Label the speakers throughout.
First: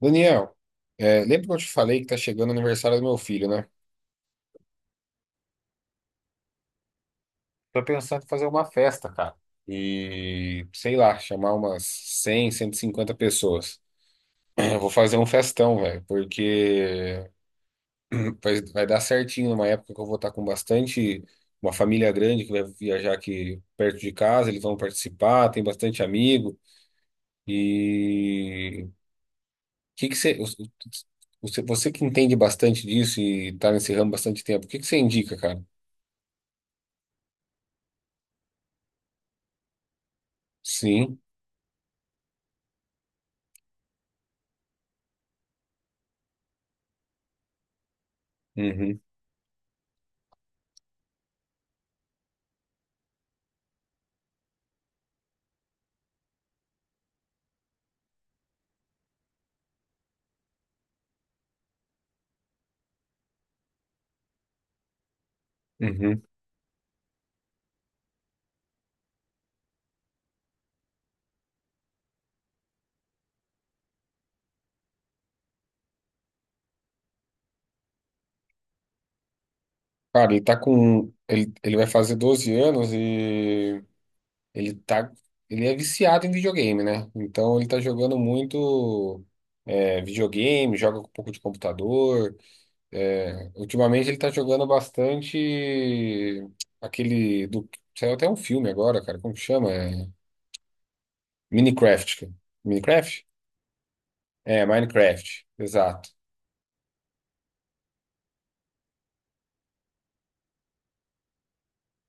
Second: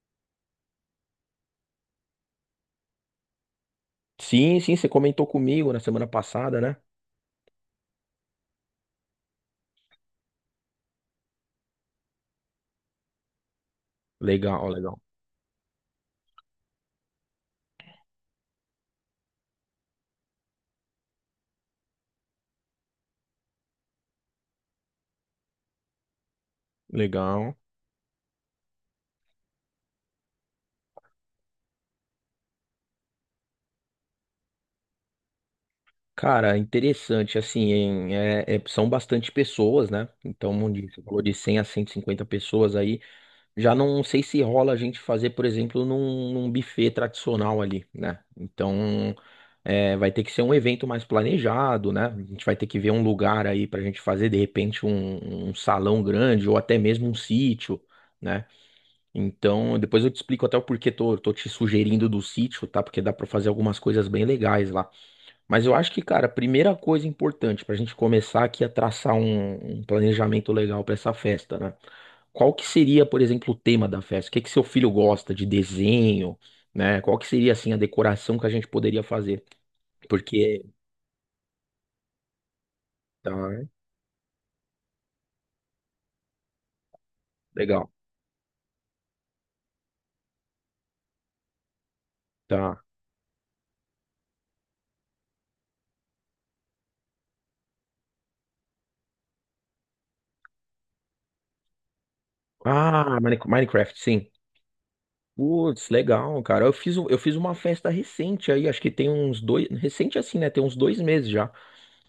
Speaker 1: Daniel, lembra que eu te falei que tá chegando o aniversário do meu filho, né?
Speaker 2: Sim, sim, você comentou comigo na semana passada, né?
Speaker 1: Tô pensando em fazer uma festa, cara. E, sei lá, chamar umas cem, cento e cinquenta pessoas.
Speaker 2: Legal,
Speaker 1: Eu vou
Speaker 2: legal,
Speaker 1: fazer um festão, velho, porque vai dar certinho numa época que eu vou estar com bastante, uma família grande que vai viajar aqui perto de casa, eles vão participar, tem bastante amigo.
Speaker 2: legal.
Speaker 1: E que que você, você que entende bastante disso e tá nesse ramo bastante tempo, o que que você indica, cara?
Speaker 2: Cara, interessante, assim, são bastante pessoas, né? Então, onde você
Speaker 1: Sim.
Speaker 2: falou de 100 a 150 pessoas aí, já não sei se rola a gente fazer, por exemplo, num buffet tradicional ali, né?
Speaker 1: Uhum,
Speaker 2: Então, vai ter que ser um evento mais planejado, né? A gente vai ter que ver um lugar aí pra gente fazer, de repente, um salão grande ou até mesmo um sítio, né? Então, depois eu te explico até o porquê tô te sugerindo do sítio, tá? Porque dá pra fazer algumas coisas bem legais lá. Mas eu acho que,
Speaker 1: uhum.
Speaker 2: cara, a primeira coisa importante pra gente começar aqui a traçar um planejamento legal pra essa festa, né? Qual que seria, por exemplo, o tema da festa? O que que seu filho gosta de desenho, né? Qual que seria, assim, a decoração que a gente poderia fazer?
Speaker 1: Cara, ele tá
Speaker 2: Porque,
Speaker 1: com. Ele vai fazer 12 anos
Speaker 2: tá,
Speaker 1: e ele tá. Ele é viciado em videogame, né? Então ele tá
Speaker 2: legal,
Speaker 1: jogando muito videogame, joga com um pouco de computador.
Speaker 2: tá.
Speaker 1: É, ultimamente ele tá jogando bastante aquele do. Saiu até um filme agora, cara. Como que chama? Minecraft.
Speaker 2: Ah,
Speaker 1: Minecraft?
Speaker 2: Minecraft, sim.
Speaker 1: É, Minecraft,
Speaker 2: Putz,
Speaker 1: exato.
Speaker 2: legal, cara. Eu fiz uma festa recente aí, acho que tem uns dois. Recente assim, né? Tem uns 2 meses já.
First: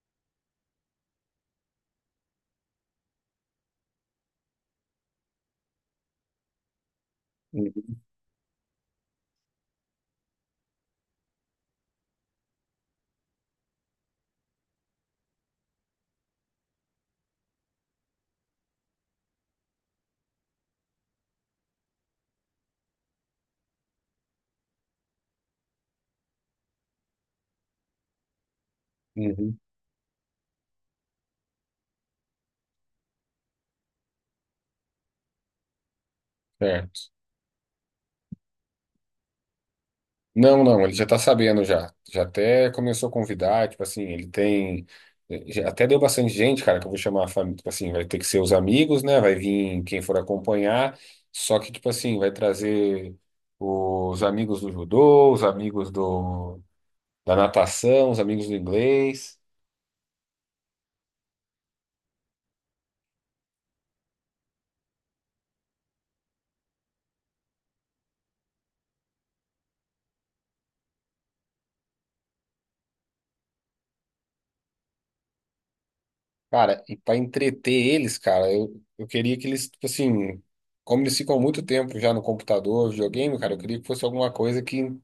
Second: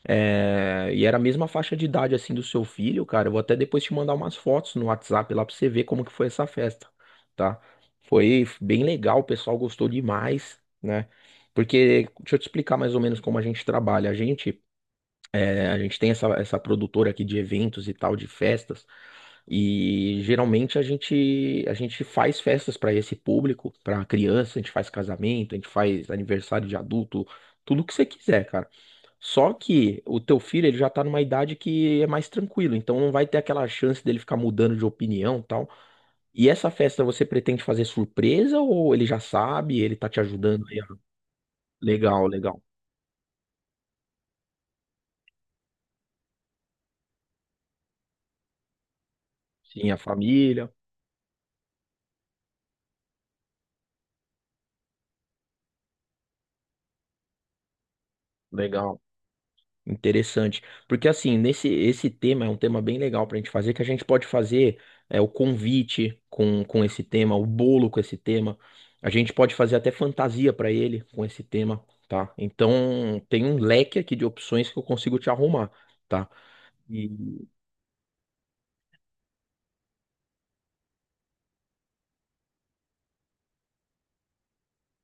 Speaker 2: É, e era a mesma faixa de idade assim do seu filho, cara. Eu vou até depois te mandar umas fotos no WhatsApp lá pra você ver como que foi essa festa, tá?
Speaker 1: Uhum,
Speaker 2: Foi bem legal, o pessoal gostou demais, né? Porque, deixa eu te explicar mais ou menos como a gente trabalha. A gente. É, a gente tem essa produtora aqui de eventos e tal, de festas, e geralmente a gente faz festas para esse público, para criança, a gente faz casamento, a gente faz aniversário de adulto, tudo que você quiser, cara. Só
Speaker 1: uhum.
Speaker 2: que o teu filho, ele já tá numa idade que é mais tranquilo, então não vai ter aquela chance dele ficar mudando de opinião e tal. E essa
Speaker 1: É.
Speaker 2: festa você pretende fazer surpresa ou ele já sabe, ele tá te
Speaker 1: Não,
Speaker 2: ajudando aí?
Speaker 1: não, ele
Speaker 2: Ó?
Speaker 1: já tá sabendo já. Já
Speaker 2: Legal, legal.
Speaker 1: até começou a convidar, tipo assim, ele tem. Já Até deu bastante gente, cara, que eu vou chamar a família. Tipo assim, vai ter que ser os amigos, né? Vai vir
Speaker 2: Sim, a
Speaker 1: quem for
Speaker 2: família,
Speaker 1: acompanhar. Só que, tipo assim, vai trazer os amigos do judô, da natação, os amigos do
Speaker 2: legal.
Speaker 1: inglês.
Speaker 2: Interessante. Porque assim, nesse esse tema é um tema bem legal pra gente fazer, que a gente pode fazer o convite com esse tema, o bolo com esse tema. A gente pode fazer até fantasia pra ele com esse tema, tá? Então tem um leque aqui de opções que eu consigo te arrumar, tá?
Speaker 1: Cara, e pra
Speaker 2: E
Speaker 1: entreter eles, cara, eu queria que eles, tipo assim, como eles ficam muito tempo já no computador, videogame, cara, eu queria que fosse alguma coisa que.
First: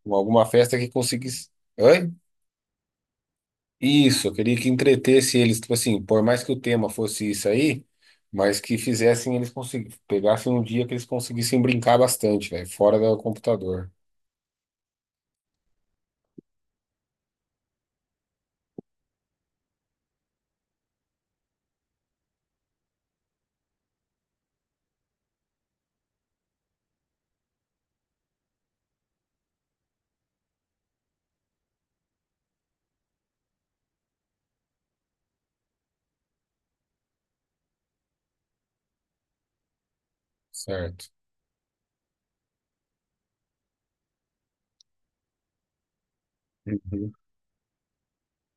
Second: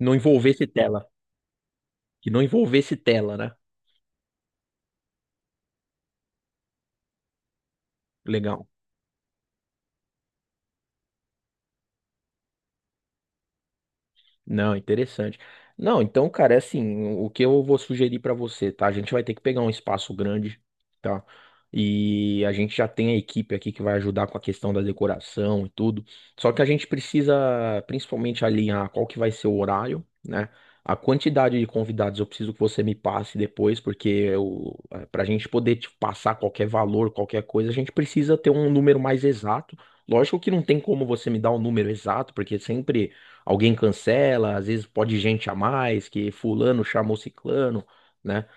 Speaker 2: não
Speaker 1: Alguma
Speaker 2: envolvesse
Speaker 1: festa que
Speaker 2: tela.
Speaker 1: conseguisse. Oi?
Speaker 2: Que não envolvesse tela, né?
Speaker 1: Isso, eu queria que entretesse eles, tipo assim, por mais que o tema fosse isso aí, mas
Speaker 2: Legal.
Speaker 1: que fizessem eles conseguir, pegassem um dia que eles conseguissem brincar bastante, velho, fora do computador.
Speaker 2: Não, interessante. Não, então, cara, é assim, o que eu vou sugerir pra você, tá? A gente vai ter que pegar um espaço grande, tá? E a gente já tem a equipe aqui que vai ajudar com a questão da decoração e tudo. Só que a gente precisa principalmente alinhar qual que vai ser o horário, né? A quantidade de convidados eu preciso que você me passe depois, porque pra gente poder te passar qualquer valor, qualquer coisa, a gente precisa ter um número mais exato. Lógico que não tem como
Speaker 1: Certo.
Speaker 2: você me dar o número exato, porque sempre alguém cancela, às vezes pode gente a mais, que fulano
Speaker 1: Uhum.
Speaker 2: chamou ciclano, né?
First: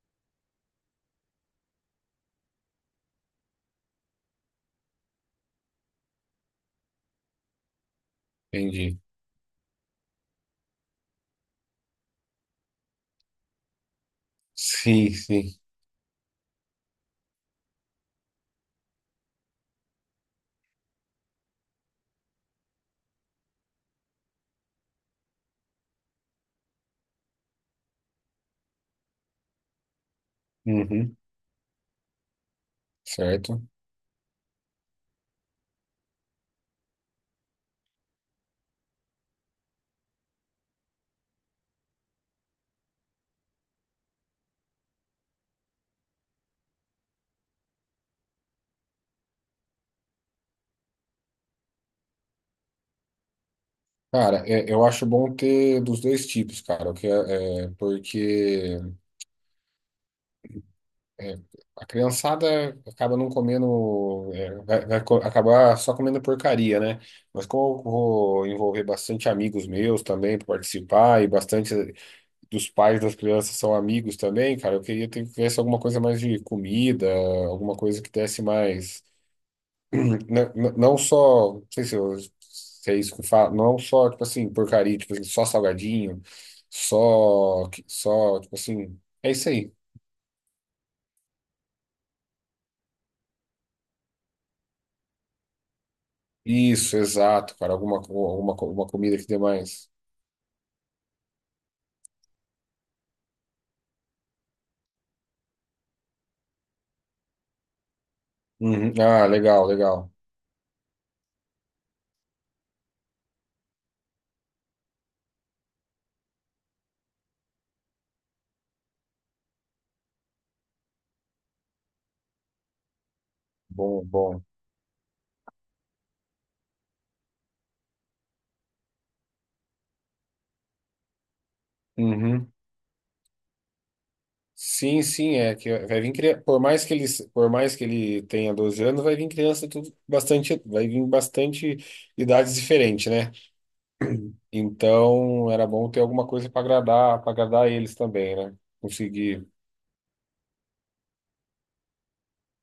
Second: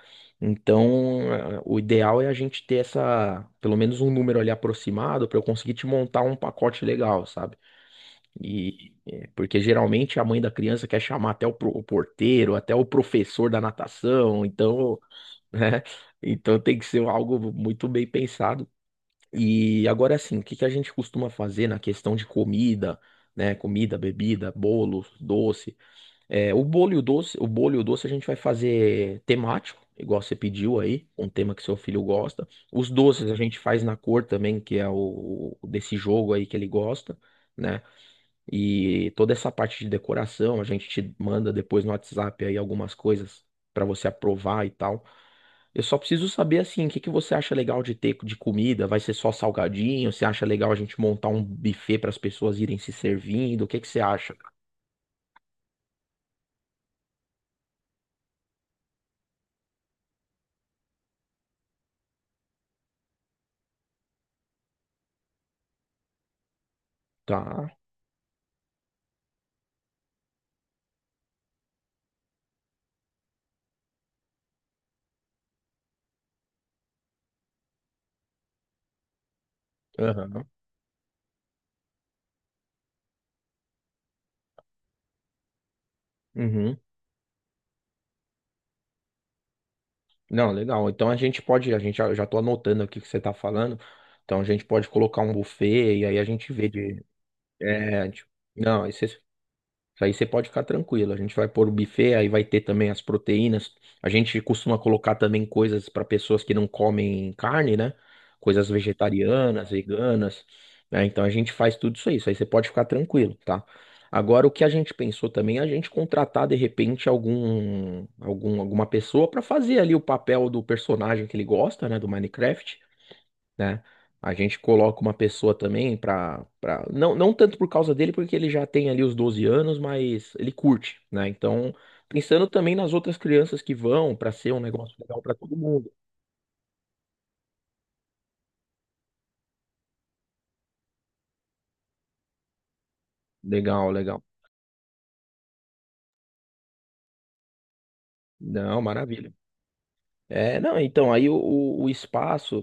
Speaker 2: Então, o ideal é a gente ter pelo menos um número ali aproximado para eu conseguir te montar um pacote legal, sabe? E
Speaker 1: Entendi.
Speaker 2: eh, porque geralmente a mãe da criança quer chamar até o porteiro, até o professor da natação, então,
Speaker 1: Sim, sim.
Speaker 2: né? Então tem que ser algo muito bem pensado. E agora assim, o que que a gente costuma fazer na questão de comida, né? Comida, bebida, bolo, doce. É, o bolo e o doce a gente vai fazer temático, igual você pediu aí,
Speaker 1: Uhum.
Speaker 2: um tema que seu filho gosta. Os doces a gente
Speaker 1: Certo.
Speaker 2: faz na cor também, que é o desse jogo aí que ele gosta, né? E toda essa parte de decoração, a gente te manda depois no WhatsApp aí algumas coisas pra você aprovar e tal. Eu só preciso saber assim, o que que você acha legal de ter de comida? Vai ser só salgadinho? Você acha legal a gente montar um buffet para as pessoas irem se servindo? O que que você acha?
Speaker 1: Cara, eu acho bom ter dos dois tipos, cara, o que é, é, porque é, a criançada acaba não comendo, é, acabar só comendo porcaria, né? Mas
Speaker 2: Tá.
Speaker 1: como eu vou envolver bastante amigos meus também para participar, e bastante dos pais das crianças são amigos também, cara, eu queria ter que tivesse alguma coisa mais de comida, alguma coisa que desse mais.
Speaker 2: Aham.
Speaker 1: Não sei se é isso que fala, não só, tipo assim, porcaria, tipo assim, só salgadinho,
Speaker 2: Uhum.
Speaker 1: tipo assim, é isso aí.
Speaker 2: Não, legal. Então a gente pode, a gente já, eu já tô anotando aqui o que você tá falando. Então a gente pode colocar um buffet e aí a gente vê
Speaker 1: Isso,
Speaker 2: de.
Speaker 1: exato, cara.
Speaker 2: É, tipo, não,
Speaker 1: Alguma
Speaker 2: aí você
Speaker 1: comida
Speaker 2: isso
Speaker 1: que dê mais.
Speaker 2: aí você pode ficar tranquilo. A gente vai pôr o buffet, aí vai ter também as proteínas. A gente costuma colocar também coisas para pessoas que não comem carne, né? Coisas
Speaker 1: Uhum. Ah, legal,
Speaker 2: vegetarianas,
Speaker 1: legal.
Speaker 2: veganas, né? Então a gente faz tudo isso aí. Isso aí você pode ficar tranquilo, tá? Agora, o que a gente pensou também é a gente contratar de repente alguma pessoa para fazer ali o papel do personagem que ele gosta, né? Do Minecraft, né?
Speaker 1: Bom,
Speaker 2: A
Speaker 1: bom.
Speaker 2: gente coloca uma pessoa também. Não, não tanto por causa dele, porque ele já tem ali os 12 anos, mas ele curte, né? Então, pensando
Speaker 1: Uhum.
Speaker 2: também nas outras crianças que vão, pra ser um negócio
Speaker 1: Sim,
Speaker 2: legal
Speaker 1: sim,
Speaker 2: pra
Speaker 1: é
Speaker 2: todo
Speaker 1: que
Speaker 2: mundo.
Speaker 1: vai vir criança. Por mais que ele tenha 12 anos, vai vir criança tudo bastante, vai vir bastante idades diferentes, né?
Speaker 2: Legal, legal.
Speaker 1: Então, era bom ter alguma coisa para agradar eles também, né?
Speaker 2: Não, maravilha.
Speaker 1: Conseguir.
Speaker 2: É, não, então, aí o espaço.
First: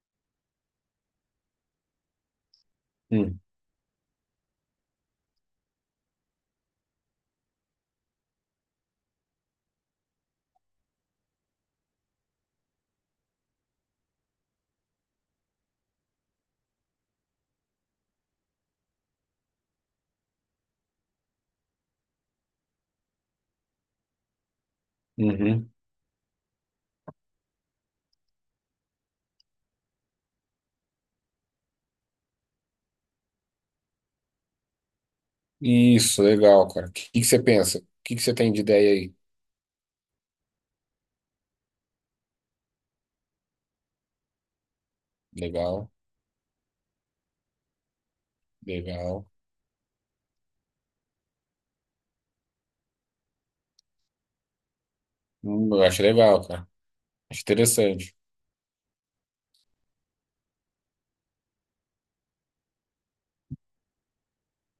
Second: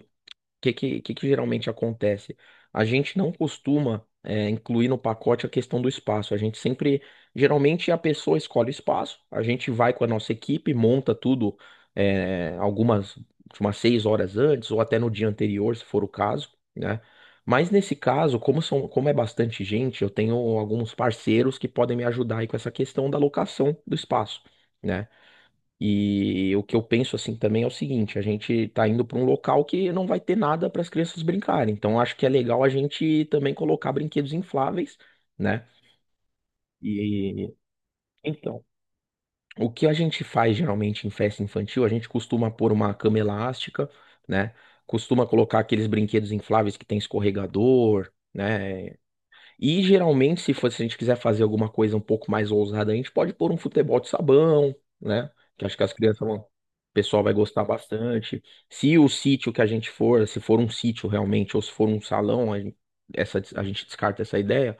Speaker 2: Que geralmente acontece? A gente não
Speaker 1: Hum,
Speaker 2: costuma incluir no pacote a questão do espaço. Geralmente a pessoa escolhe o espaço, a gente vai com a nossa equipe, monta tudo tipo, umas 6 horas antes ou até no dia anterior, se for o caso, né? Mas nesse caso, como é bastante gente, eu tenho alguns parceiros que podem me ajudar aí com essa questão da locação do espaço. Né?
Speaker 1: Uhum.
Speaker 2: E o que eu penso assim também é o seguinte, a gente tá indo para um local que não vai ter nada para as crianças brincarem. Então acho que é legal a gente também colocar brinquedos infláveis, né?
Speaker 1: Isso, legal, cara. O que, que você
Speaker 2: E
Speaker 1: pensa? O que, que você tem de
Speaker 2: então,
Speaker 1: ideia aí?
Speaker 2: o que a gente faz geralmente em festa infantil, a gente costuma pôr uma cama elástica, né? Costuma colocar aqueles
Speaker 1: Legal,
Speaker 2: brinquedos infláveis que tem escorregador, né?
Speaker 1: legal.
Speaker 2: E geralmente, se a gente quiser fazer alguma coisa um pouco mais ousada, a gente pode pôr um futebol de sabão, né? Que acho
Speaker 1: Eu
Speaker 2: que
Speaker 1: acho legal,
Speaker 2: o
Speaker 1: cara.
Speaker 2: pessoal vai gostar
Speaker 1: Interessante.
Speaker 2: bastante. Se o sítio que a gente for, se for um sítio realmente, ou se for um salão, a gente descarta essa ideia.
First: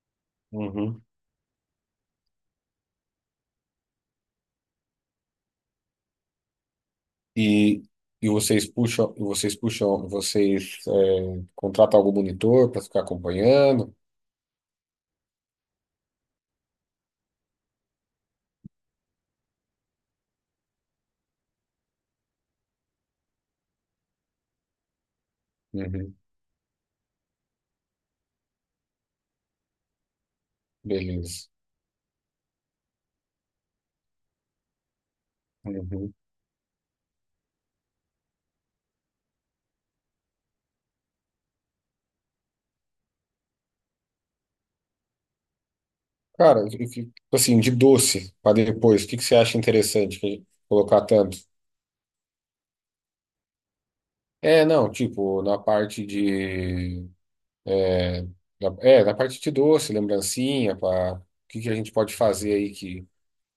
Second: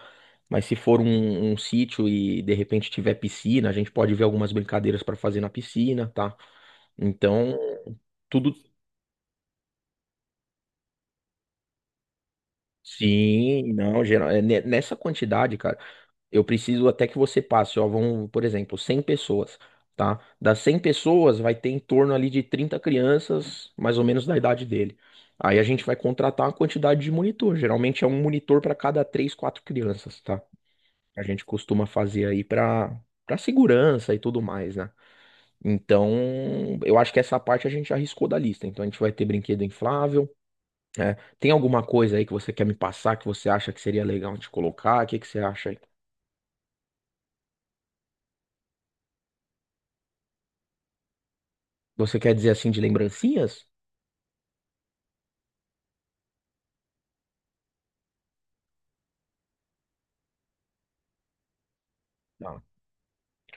Speaker 2: Mas se for
Speaker 1: Uhum.
Speaker 2: um sítio e de repente tiver piscina, a gente pode ver algumas brincadeiras para fazer na piscina, tá? Então,
Speaker 1: E,
Speaker 2: tudo.
Speaker 1: e vocês puxam, vocês é, contratam algum monitor para ficar
Speaker 2: Sim,
Speaker 1: acompanhando?
Speaker 2: não, nessa quantidade, cara. Eu preciso até que você passe, ó, vão, por exemplo, 100 pessoas, tá? Das 100 pessoas vai ter em torno ali de 30 crianças, mais ou menos da idade dele. Aí a gente vai
Speaker 1: Uhum.
Speaker 2: contratar uma quantidade de monitor, geralmente é um monitor para cada 3, 4 crianças, tá? A gente
Speaker 1: Beleza.
Speaker 2: costuma fazer aí para segurança e tudo mais, né? Então,
Speaker 1: Uhum.
Speaker 2: eu acho que essa parte a gente já arriscou da lista. Então a gente vai ter brinquedo inflável, né? Tem alguma coisa aí que você quer me passar que você acha que seria legal de colocar? O que que você acha aí?
Speaker 1: Cara, tipo assim, de doce para depois, o que que você acha interessante que- colocar tanto?
Speaker 2: Você quer dizer assim de lembrancinhas?
Speaker 1: É, não, tipo, na parte de. É, na parte de doce, lembrancinha, para o que que a gente pode fazer
Speaker 2: Não.
Speaker 1: aí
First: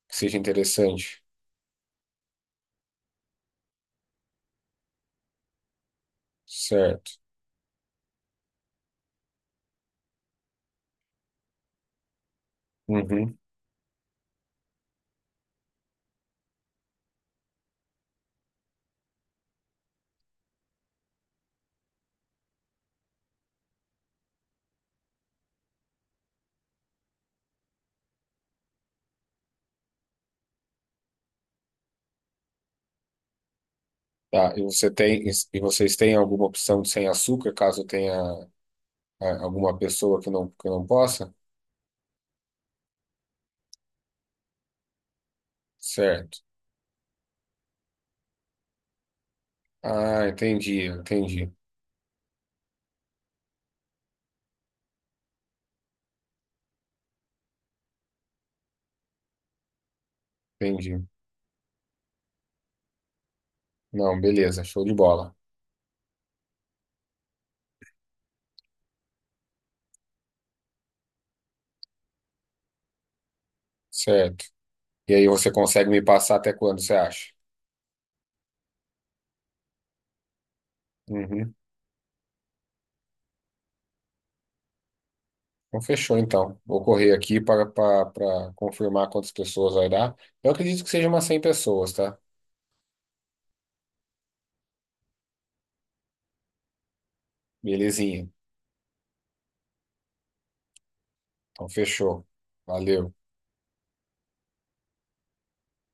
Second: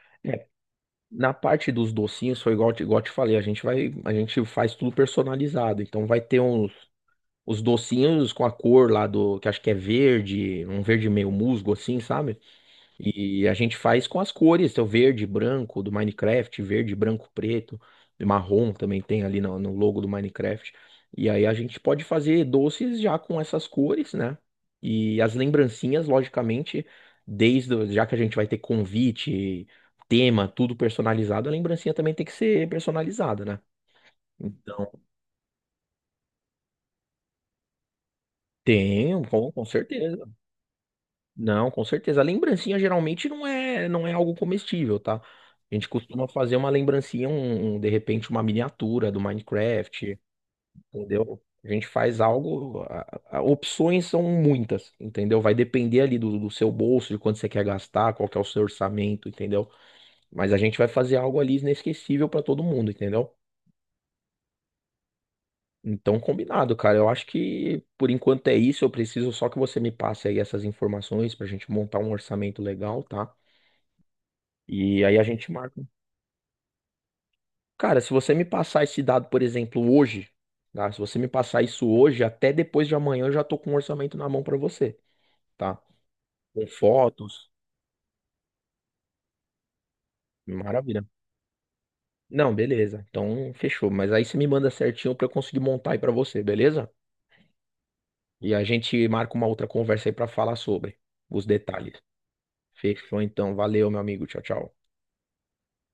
Speaker 1: que seja
Speaker 2: É,
Speaker 1: interessante,
Speaker 2: na parte dos docinhos foi igual eu te falei, a gente faz tudo personalizado. Então vai ter uns
Speaker 1: certo?
Speaker 2: os docinhos com a cor lá do, que acho que é verde, um verde meio musgo assim, sabe?
Speaker 1: Uhum.
Speaker 2: E a gente faz com as cores, tem o verde, branco do Minecraft, verde, branco, preto, e marrom também tem ali no logo do Minecraft. E aí a gente pode fazer doces já com essas cores, né? E as lembrancinhas, logicamente, já que a gente vai ter convite, tema, tudo personalizado, a lembrancinha também tem que ser personalizada, né?
Speaker 1: Tá, e você
Speaker 2: Então,
Speaker 1: tem, e vocês têm alguma opção de sem açúcar, caso tenha
Speaker 2: tem, com
Speaker 1: alguma pessoa
Speaker 2: certeza.
Speaker 1: que não possa?
Speaker 2: Não, com certeza. A lembrancinha geralmente não é algo comestível, tá? A gente costuma
Speaker 1: Certo.
Speaker 2: fazer uma lembrancinha, de repente uma miniatura do Minecraft,
Speaker 1: Ah,
Speaker 2: entendeu? A gente faz algo, opções são muitas, entendeu? Vai depender ali do seu bolso, de quanto você quer gastar, qual que é o seu orçamento, entendeu? Mas a gente vai
Speaker 1: entendi.
Speaker 2: fazer algo ali inesquecível pra todo mundo, entendeu?
Speaker 1: Não, beleza, show de bola.
Speaker 2: Então, combinado, cara. Eu acho que por enquanto é isso. Eu preciso só que você me passe aí essas informações pra gente montar um orçamento legal, tá?
Speaker 1: Certo.
Speaker 2: E
Speaker 1: E
Speaker 2: aí a
Speaker 1: aí
Speaker 2: gente
Speaker 1: você
Speaker 2: marca.
Speaker 1: consegue me passar até quando, você acha?
Speaker 2: Cara, se você me passar esse dado, por exemplo, hoje, tá? Se você me
Speaker 1: Uhum.
Speaker 2: passar isso hoje, até depois de amanhã eu já tô com um orçamento na mão pra você, tá?
Speaker 1: Então fechou, então.
Speaker 2: Com
Speaker 1: Vou correr aqui
Speaker 2: fotos.
Speaker 1: para confirmar quantas pessoas vai dar. Eu acredito que
Speaker 2: Maravilha.
Speaker 1: seja umas 100 pessoas, tá?
Speaker 2: Não, beleza. Então, fechou. Mas aí você me manda certinho pra eu conseguir montar aí pra você, beleza?
Speaker 1: Belezinha.
Speaker 2: E a gente marca uma outra conversa aí pra falar sobre os
Speaker 1: Então
Speaker 2: detalhes.
Speaker 1: fechou. Valeu.
Speaker 2: Fechou então. Valeu, meu amigo. Tchau, tchau.